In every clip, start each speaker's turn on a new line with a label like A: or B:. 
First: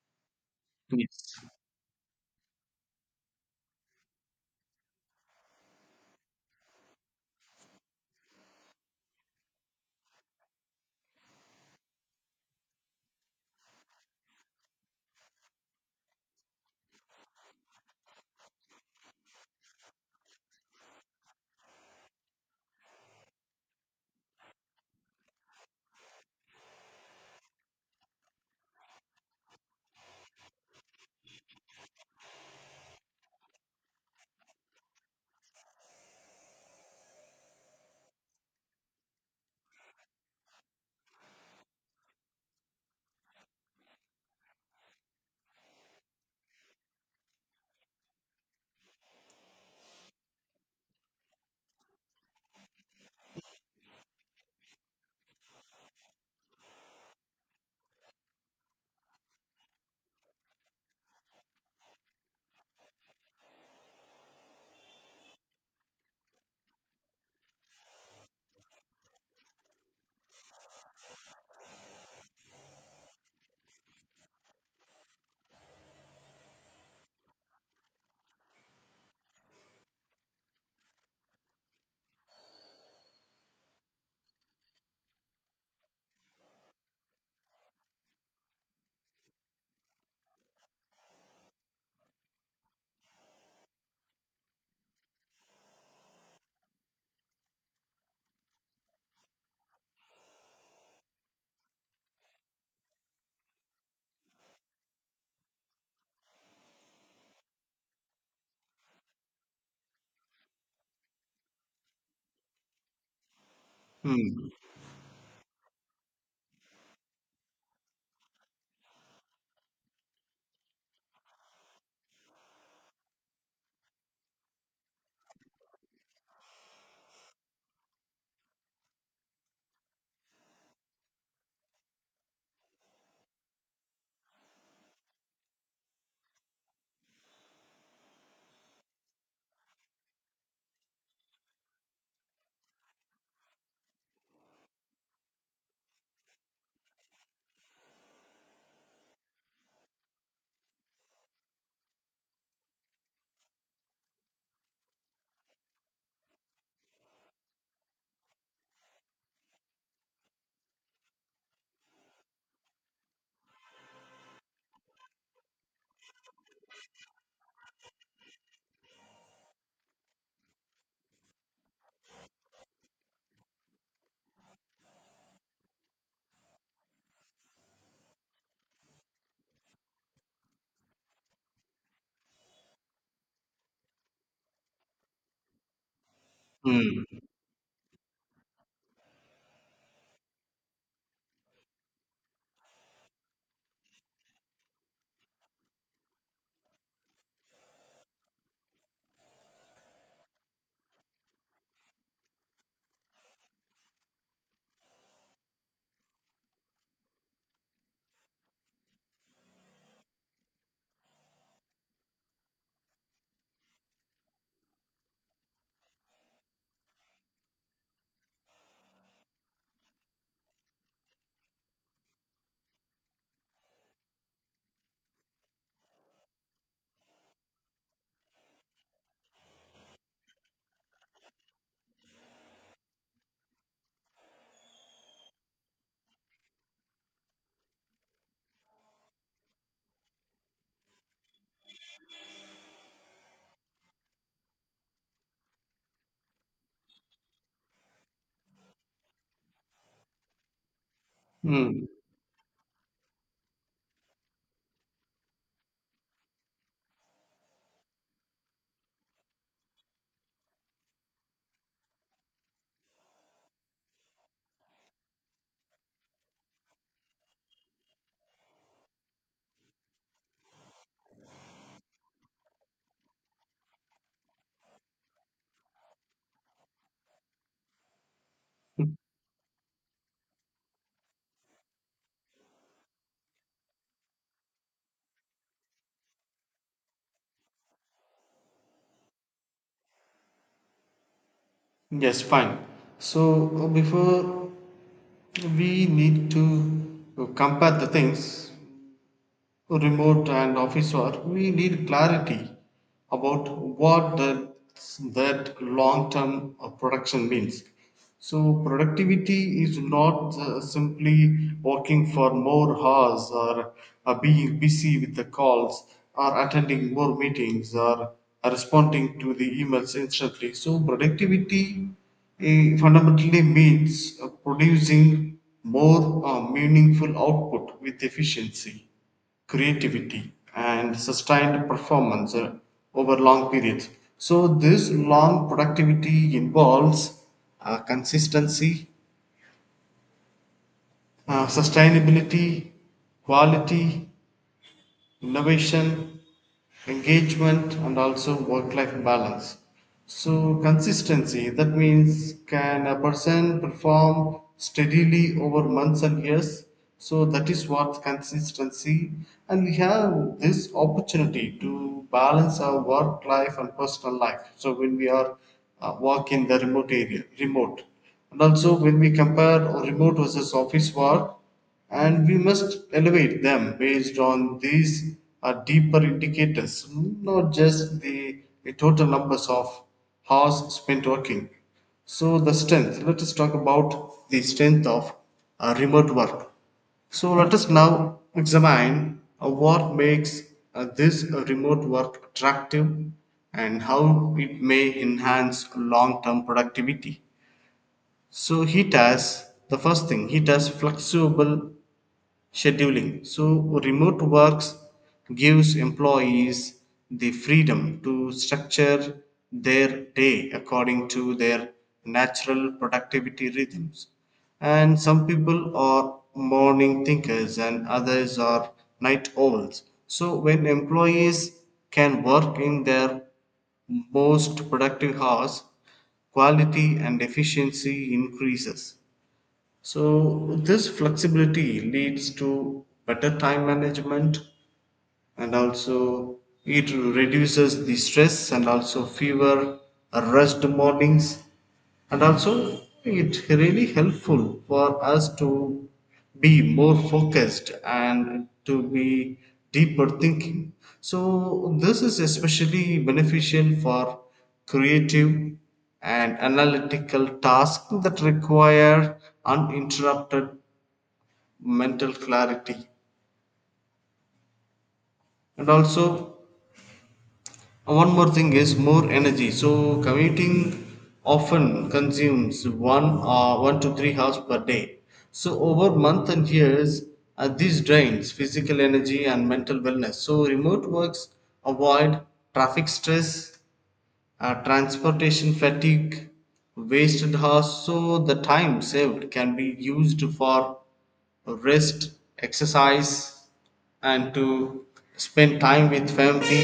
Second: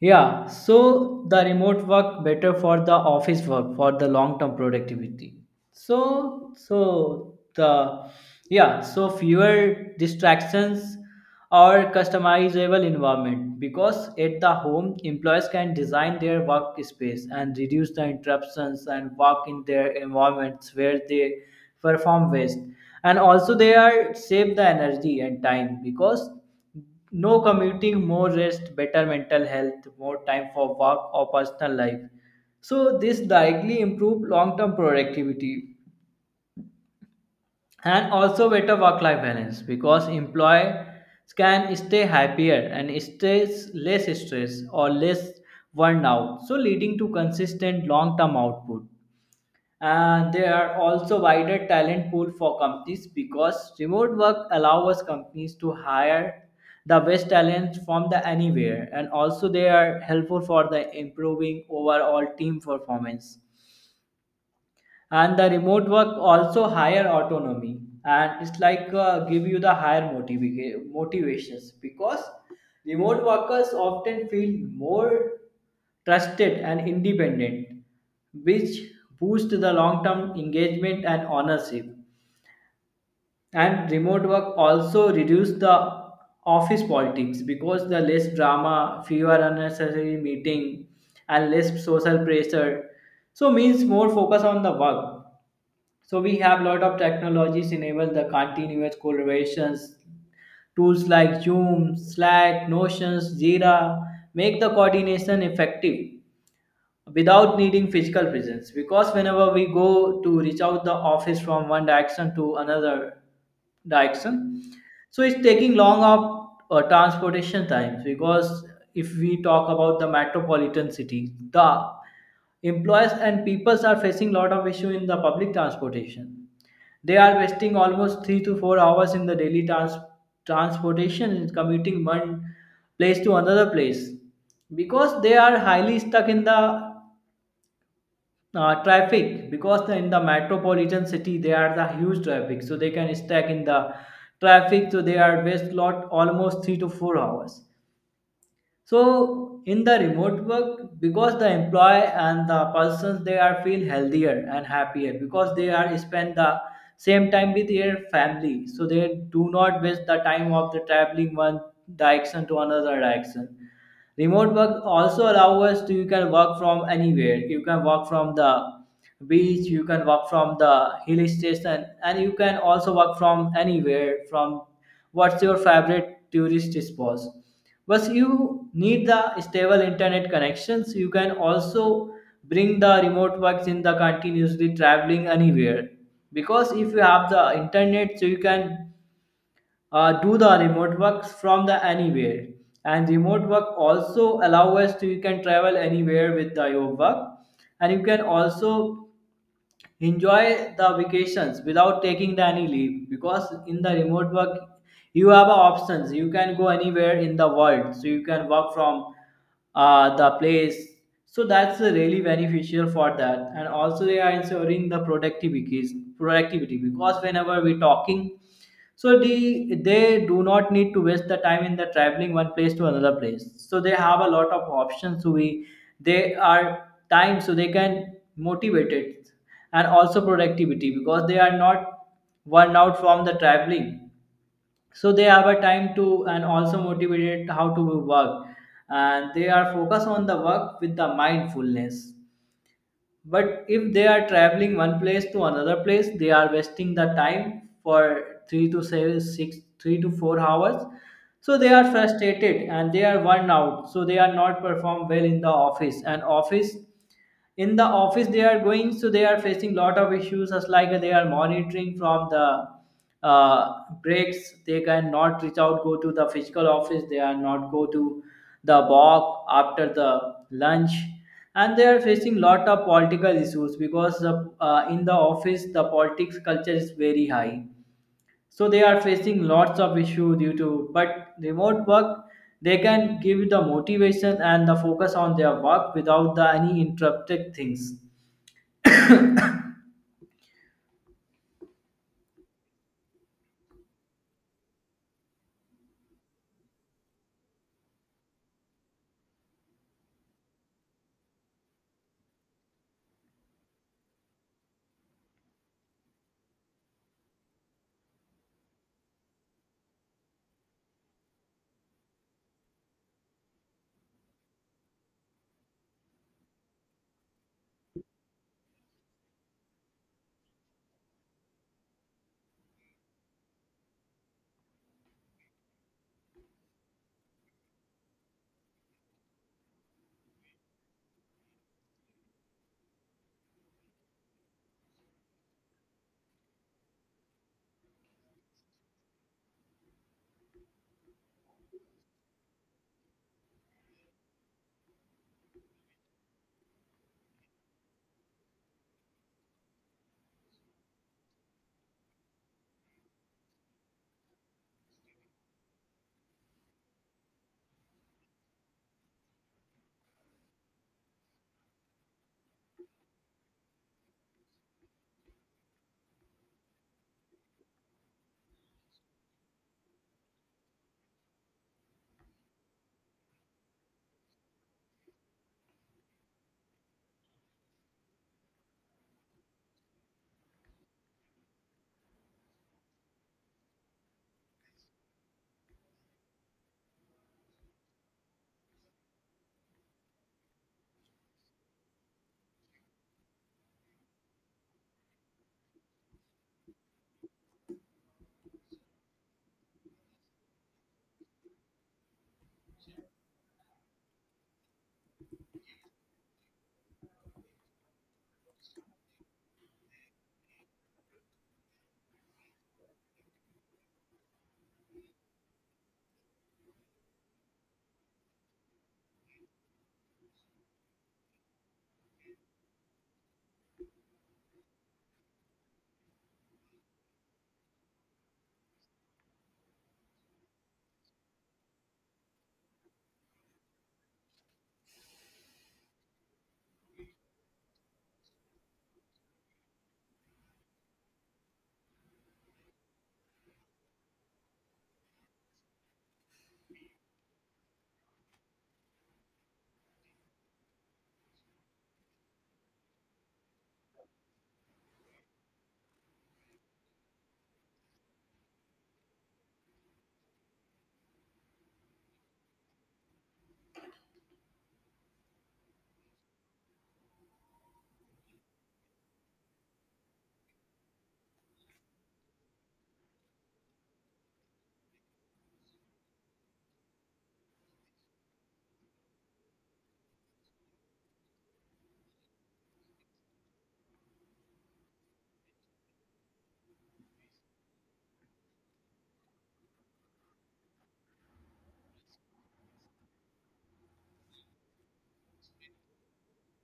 A: Yeah, so the
B: Yes.
A: remote work better for the office work for the long term productivity. So so the yeah, so fewer distractions or customizable environment, because at the home employees can design their workspace and reduce the interruptions and work in their environments where they perform best. And also they are save the energy and time because no commuting, more rest, better mental health, more time for work or personal life. So this directly improve long-term productivity, and also better work-life balance because employees can stay happier and stay less stressed or less worn out, so leading to consistent long-term output. And there are also wider talent pool for companies because remote work allows companies to hire the best talent from the anywhere, and also they are helpful for the improving overall team performance. And the remote work also higher autonomy, and it's like give you the higher motivations because remote workers often feel more trusted and independent, which boost the long-term engagement and ownership. And remote work also reduce the office politics because the less drama, fewer unnecessary meeting, and less social pressure. So means more focus on the work. So we have lot of technologies enable the continuous collaborations. Tools like Zoom, Slack, Notions, Jira make the coordination effective without needing physical presence, because whenever we go to reach out the office from one direction to another
B: Hmm.
A: direction, so it's taking long up transportation times. Because if we talk about the metropolitan city, the employers and peoples are facing lot of issue in the public transportation. They are wasting almost 3 to 4 hours in the daily transportation and commuting one place to another place, because they are highly stuck in the traffic. Because in the metropolitan city they are the huge traffic, so they can stack in the traffic, so they are waste lot almost 3 to 4 hours. So in the remote work, because the employee and the persons they are feel healthier and happier because they are spend the same time with their family, so they do not waste the time of the traveling one direction to another direction. Remote work also allow us to, you can work from anywhere, you can work from the beach, you can work from the hill station, and you can also work from anywhere from what's your favorite tourist spots. But you need the stable internet connections. You can also bring the remote works in the continuously traveling anywhere, because if you
B: Hmm.
A: have the internet, so you can do the remote works from the anywhere. And remote work also allow us to, you can travel anywhere with your work, and you can also enjoy the vacations without taking the any leave, because in the remote work you have a options, you can go anywhere in the world, so you can work from the place. So that's really beneficial for that. And also they are ensuring the productivity because whenever we're talking, so they do not need to waste the time in the traveling one place to another place, so they have a lot of options, so we they are time, so they can motivate it. And also productivity because they are not worn out from the traveling, so they have a time to, and also motivated how to work, and they are focused on the work with the mindfulness. But if they are traveling one place to another place, they are wasting the time for three to 4 hours, so they are
B: Hmm.
A: frustrated and they are worn out, so they are not perform well in the office and office in the office they are going, so they are facing lot of issues as like they are monitoring from the uh, breaks. They cannot reach out go to the physical office, they are not go to the walk after the lunch, and they are facing lot of political issues because in the office the politics culture is very high, so they are facing lots of issue due to, but remote work they can give the motivation and the focus on their work without the any interrupted things.
B: Yes, fine. So before we need to compare the things remote and office work, we need clarity about what that long-term production means. So productivity is not simply working for more hours or being busy with the calls or attending more meetings or responding to the emails instantly. So productivity fundamentally means producing more meaningful output with efficiency, creativity and sustained performance over long periods. So this long productivity involves consistency, sustainability, quality, innovation, engagement, and also work life balance. So consistency, that means can a person perform steadily over months and years? So that is what consistency, and we have this opportunity to balance our work life and personal life. So when we are work in the remote area, and also when we compare remote versus office work, and we must elevate them based on these deeper indicators, not just the total numbers of hours spent working. So the strength, let us talk about the strength of remote work. So let us now examine what makes this remote work attractive and how it may enhance long term productivity. So heat has the first thing, heat has flexible scheduling. So remote works gives employees the freedom to structure their day according to their natural productivity rhythms. And some people are morning thinkers and others are night owls. So when employees can work in their most productive hours, quality and efficiency increases. So this flexibility leads to better time management and also it reduces the stress and also fever, rest mornings, and also it really helpful for us to be more focused and to be deeper thinking. So this is especially beneficial for creative and analytical tasks that require uninterrupted mental clarity. And also one more thing is more energy, so commuting often consumes 1 or 1 to 3 hours per day, so over months and years this drains physical energy and mental wellness. So remote works avoid traffic stress, transportation fatigue, wasted hours. So the time saved can be used for rest, exercise, and to spend time with family,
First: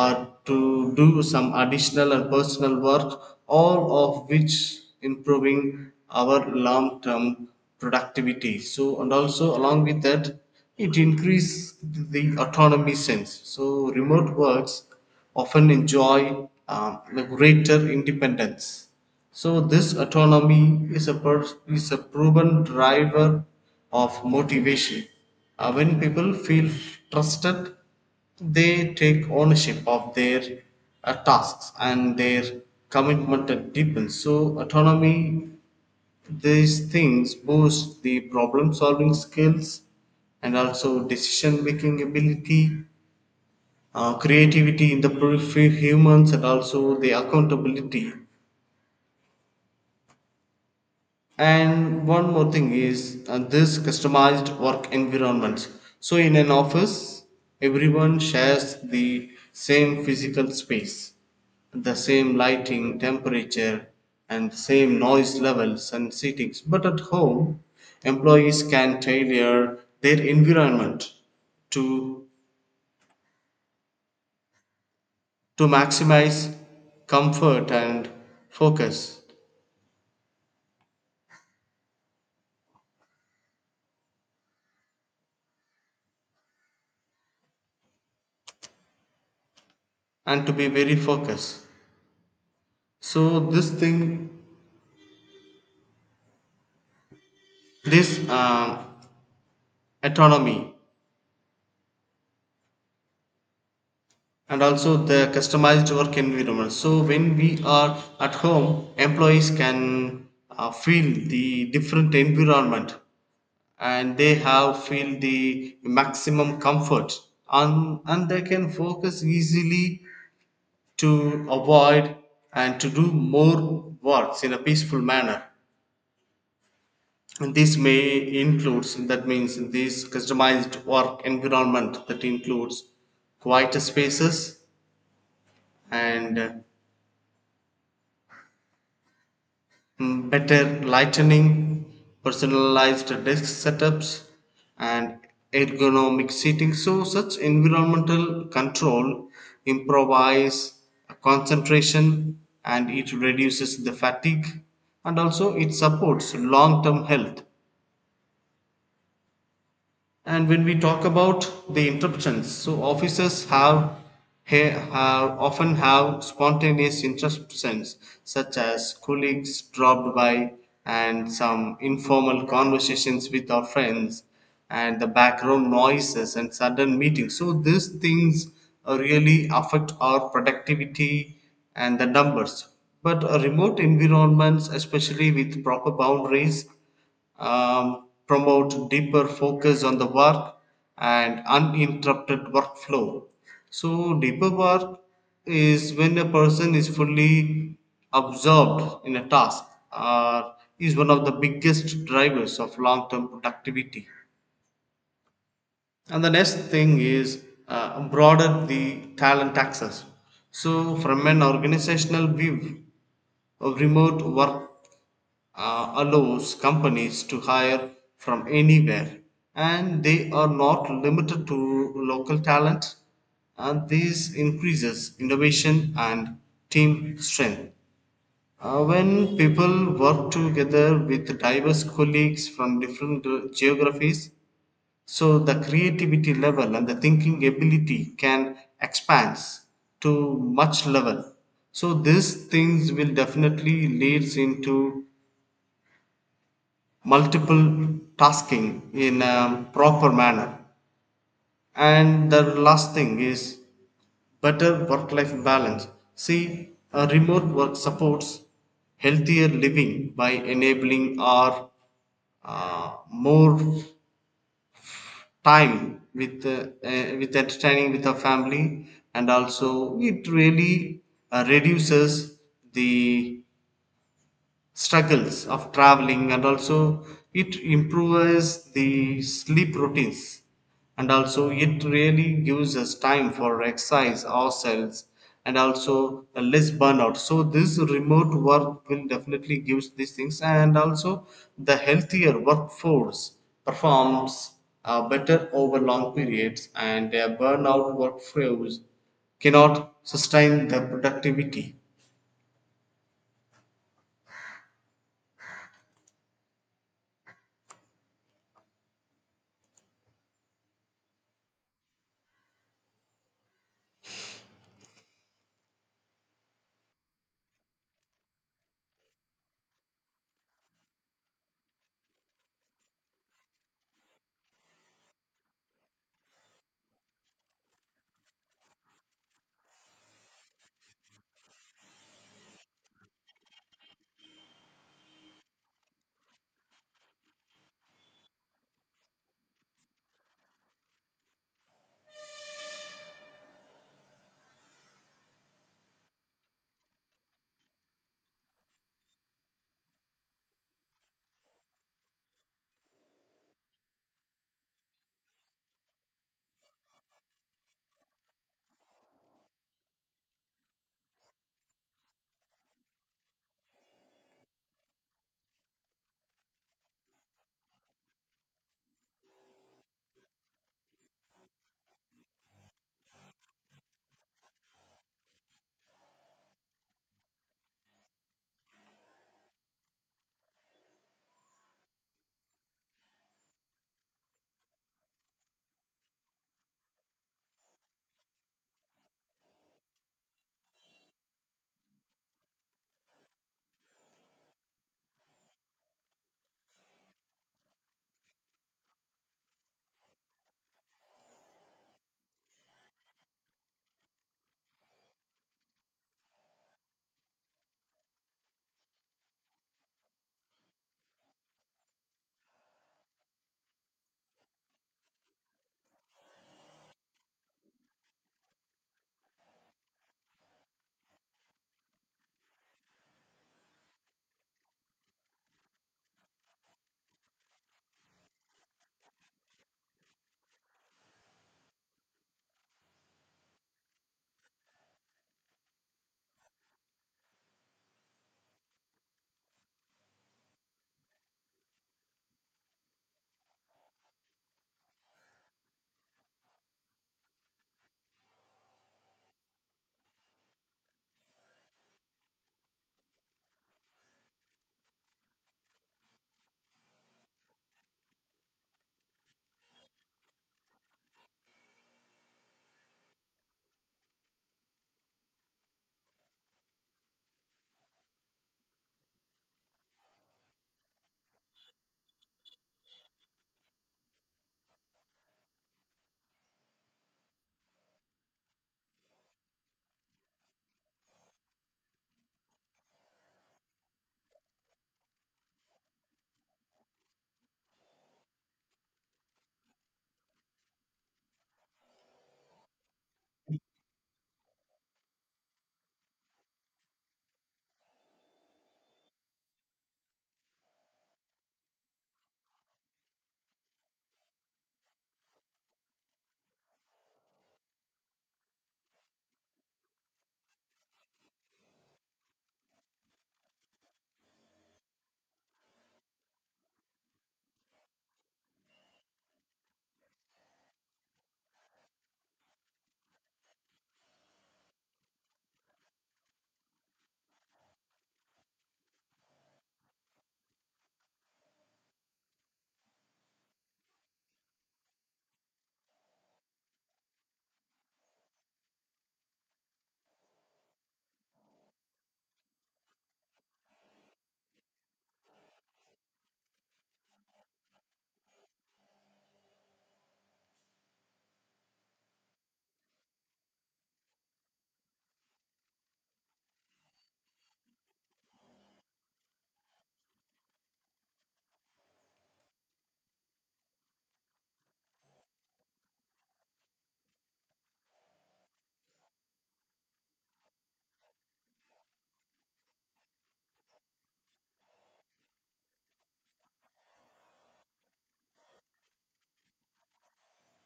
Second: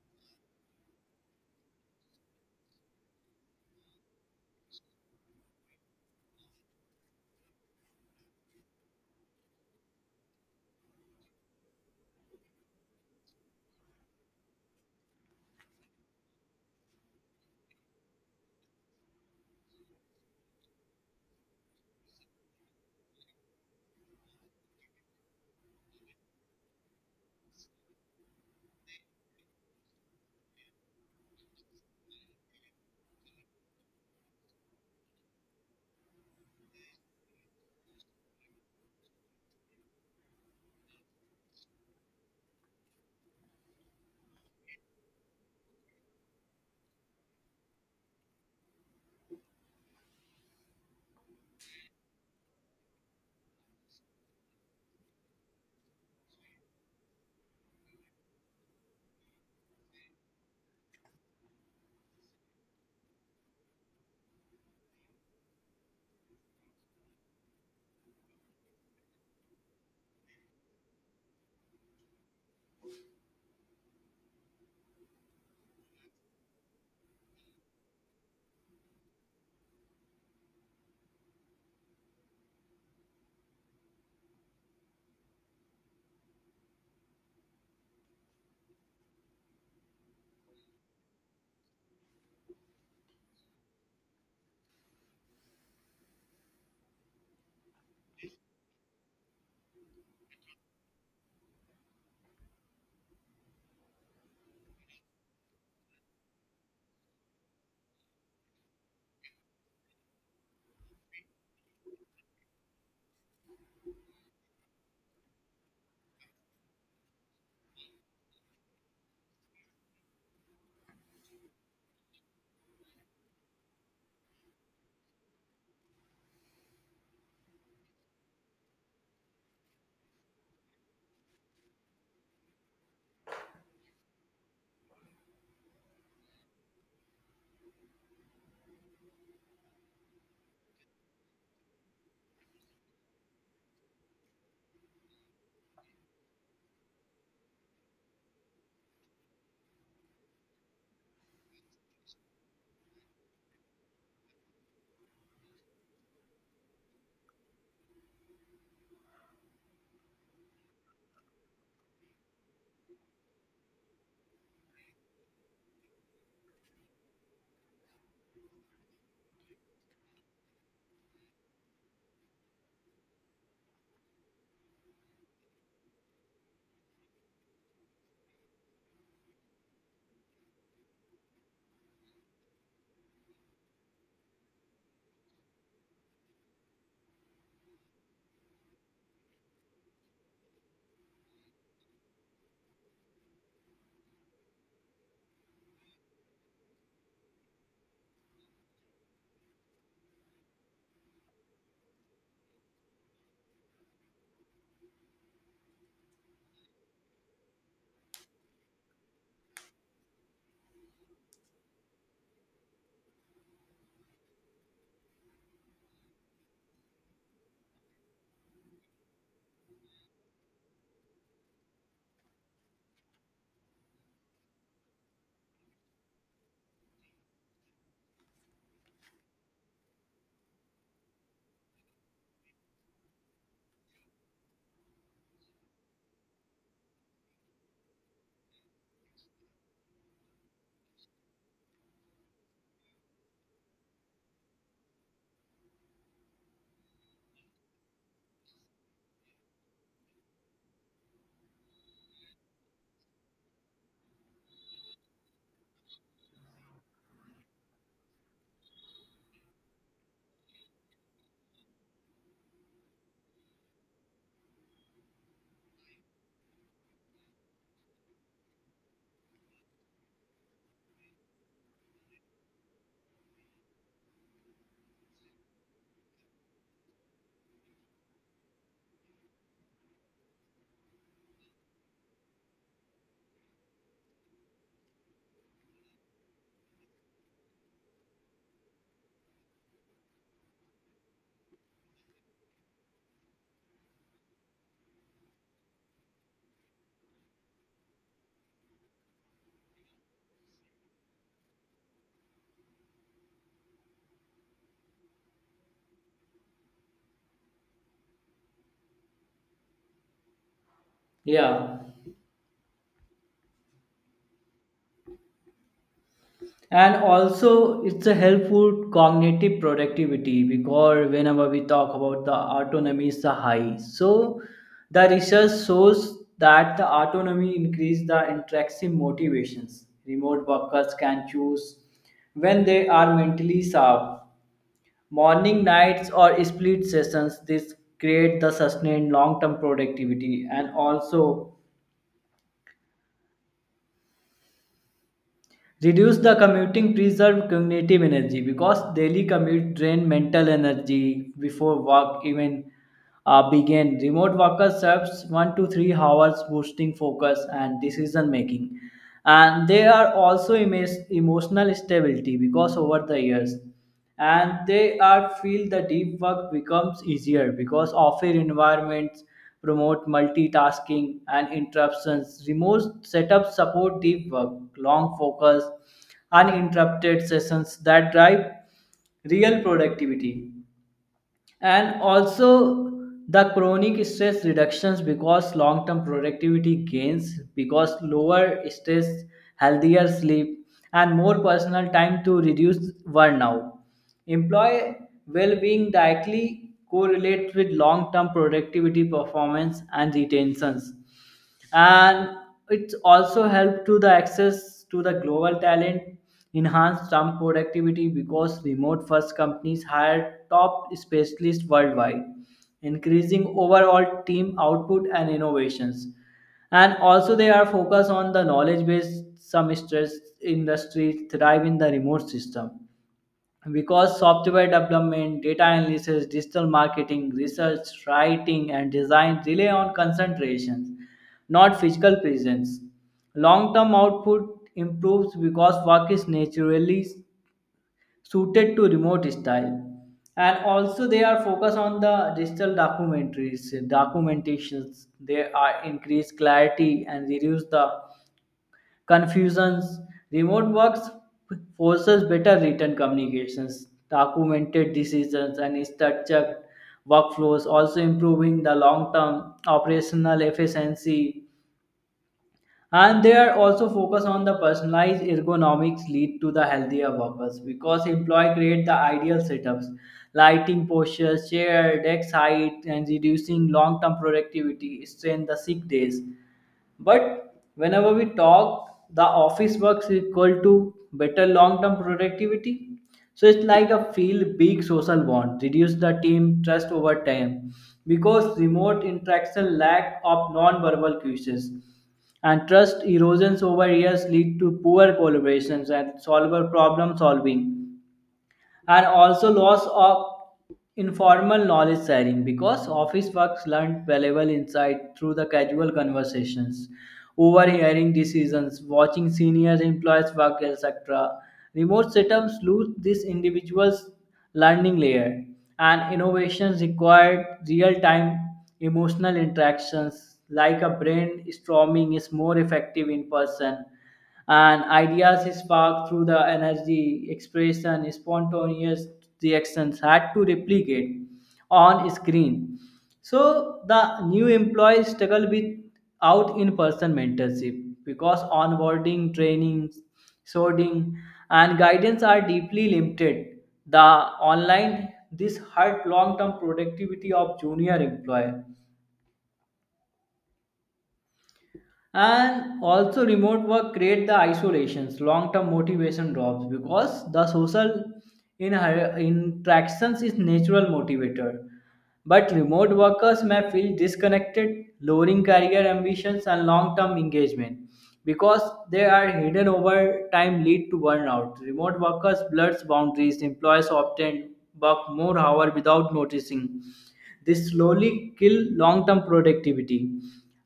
B: or to do some additional and personal work, all of which improving our long term productivity. So, and also along with that, it increases the autonomy sense. So remote works often enjoy the greater independence, so this autonomy is a proven driver of motivation. When people feel trusted, they take ownership of their tasks and their commitment deepens. So autonomy, these things boost the problem solving skills and also decision making ability, creativity in the humans, and also the accountability. And one more thing is this customized work environments. So in an office, everyone shares the same physical space, the same lighting, temperature, and same noise levels and seatings. But at home, employees can tailor their environment to, to maximize comfort and focus, and to be very focused. So this thing, this autonomy and also the customized work environment, so when we are at home, employees can feel the different environment and they have feel the maximum comfort, and they can focus easily, to avoid and to do more works in a peaceful manner. And this may includes, that means this customized work environment that includes quieter spaces and, better lighting, personalized desk setups, and ergonomic seating. So such environmental control improvise concentration and it reduces the fatigue and also it supports long term health. And when we talk about the interruptions, so have often have spontaneous interruptions, such as colleagues dropped by and some informal conversations with our friends, and the background noises and sudden meetings. So these things really affect our productivity and the numbers. But a remote environments, especially with proper boundaries, promote deeper focus on the work and uninterrupted workflow. So deeper work is when a person is fully absorbed in a task, or is one of the biggest drivers of long term productivity. And the next thing is broaden the talent access. So from an organizational view, of remote work, allows companies to hire from anywhere, and they are not limited to local talent, and this increases innovation and team strength. When people work together with diverse colleagues from different geographies, so the creativity level and the thinking ability can expand to much level, so these things will definitely leads into multiple tasking in a proper manner. And the last thing is better work life balance. See, a remote work supports healthier living by enabling our more time with entertaining with our family, and also it really reduces the struggles of traveling, and also it improves the sleep routines, and also it really gives us time for exercise ourselves, and also a less burnout. So this remote work will definitely gives these things, and also the healthier workforce performs better over long periods, and a burnout workforce cannot sustain the productivity.
A: Yeah. And also it's a helpful cognitive productivity because whenever we talk about the autonomy is the high, so the research shows that the autonomy increase the intrinsic motivations. Remote workers can choose when they are mentally sharp, morning, nights, or split sessions. This create the sustained long-term productivity, and also reduce the commuting, preserve cognitive energy, because daily commute drain mental energy before work even begin. Remote workers serves 1 to 3 hours, boosting focus and decision making. And they are also emotional stability because over the years, and they are feel the deep work becomes easier because offer environments promote multitasking and interruptions. Remote setups support deep work, long focus, uninterrupted sessions that drive real productivity. And also the chronic stress reductions, because long term productivity gains, because lower stress, healthier sleep, and more personal time to reduce burnout. Employee well being directly correlates with long term productivity performance and retentions. And it's also helped to the access to the global talent, enhance some productivity, because remote first companies hire top specialists worldwide, increasing overall team output and innovations. And also they are focused on the knowledge base some stress industries thrive in the remote system, because software development, data analysis, digital marketing, research, writing, and design rely on concentration, not physical presence. Long term output improves because work is naturally suited to remote style. And also, they are focused on the digital documentaries, documentations. They are increase clarity and reduce the confusions. Remote works forces better written communications, documented decisions, and structured workflows, also improving the long-term operational efficiency. And they are also focused on the personalized ergonomics lead to the healthier workers, because employee create the ideal setups, lighting postures, chair, desk height, and reducing long-term productivity, strain the sick days. But whenever we talk, the office works equal to better long-term productivity. So it's like a feel big social bond, reduce the team trust over time. Because remote interaction lack of non-verbal cues, and trust erosions over years lead to poor collaborations and solver problem solving. And also loss of informal knowledge sharing, because office works learned valuable insight through the casual conversations, overhearing decisions, watching senior employees work, etc. Remote setups lose this individual's learning layer. And innovations required real-time emotional interactions, like a brainstorming is more effective in person. And ideas is sparked through the energy, expression, spontaneous reactions had to replicate on screen. So the new employees struggle with out in person mentorship, because onboarding training, sorting, and guidance are deeply limited the online, this hurt long term productivity of junior employee. And also remote work create the isolations, long term motivation drops, because the social in interactions is natural motivator, but remote workers may feel disconnected, lowering career ambitions and long term engagement. Because they are hidden over time lead to burnout, remote workers blurs boundaries, employees often work more hours without noticing, they slowly kill long term productivity.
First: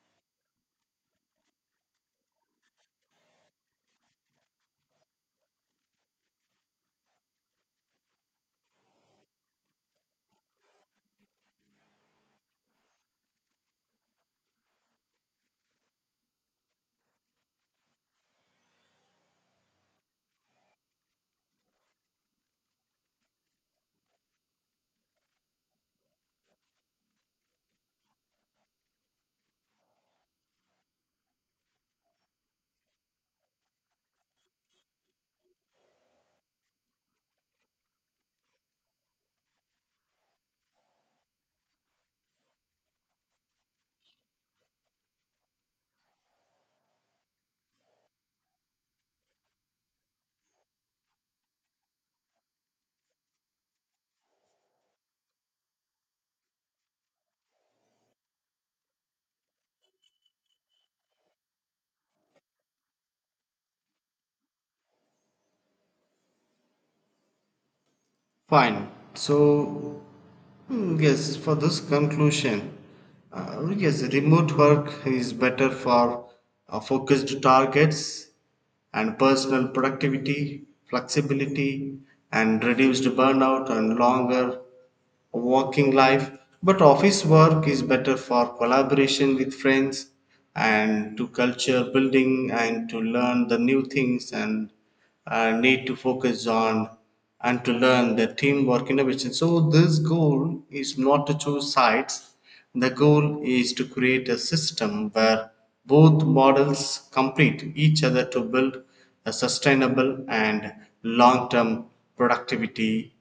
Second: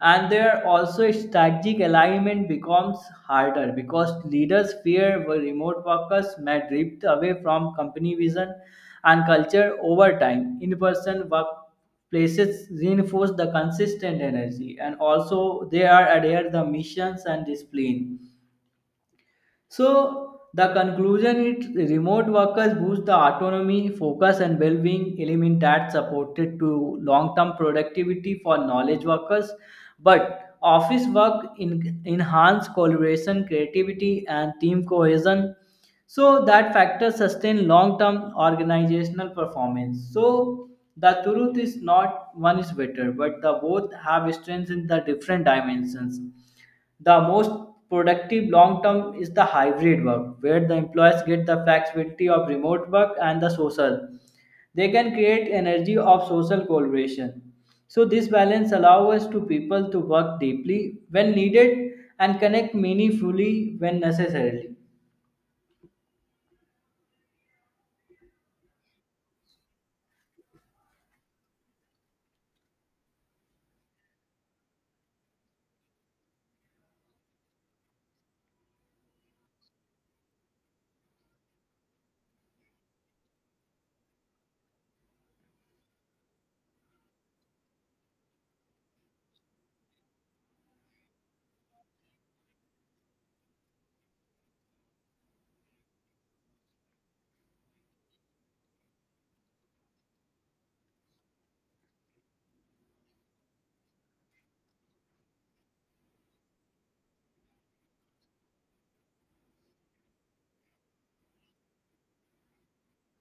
A: And there also strategic alignment becomes harder, because leaders fear where remote workers may drift away from company vision and culture over time. In person workplaces reinforce the consistent energy, and also they are adhere the missions and discipline. So the conclusion is remote workers boost the autonomy, focus and well-being element that supported to long-term productivity for knowledge workers. But office work in, enhance collaboration, creativity and team cohesion. So that factor sustain long-term organizational performance. So the truth is not one is better, but the both have strengths in the different dimensions. The most productive long term is the hybrid work, where the employees get the flexibility of remote work and the social. They can create energy of social collaboration. So this balance allows us to people to work deeply when needed and connect meaningfully when necessary.
B: Fine. So, yes, for this conclusion, yes, remote work is better for focused targets and personal productivity, flexibility, and reduced burnout and longer working life, but office work is better for collaboration with friends and to culture building and to learn the new things and need to focus on and to learn the teamwork innovation. So this goal is not to choose sides. The goal is to create a system where both models complete each other to build a sustainable and long-term productivity.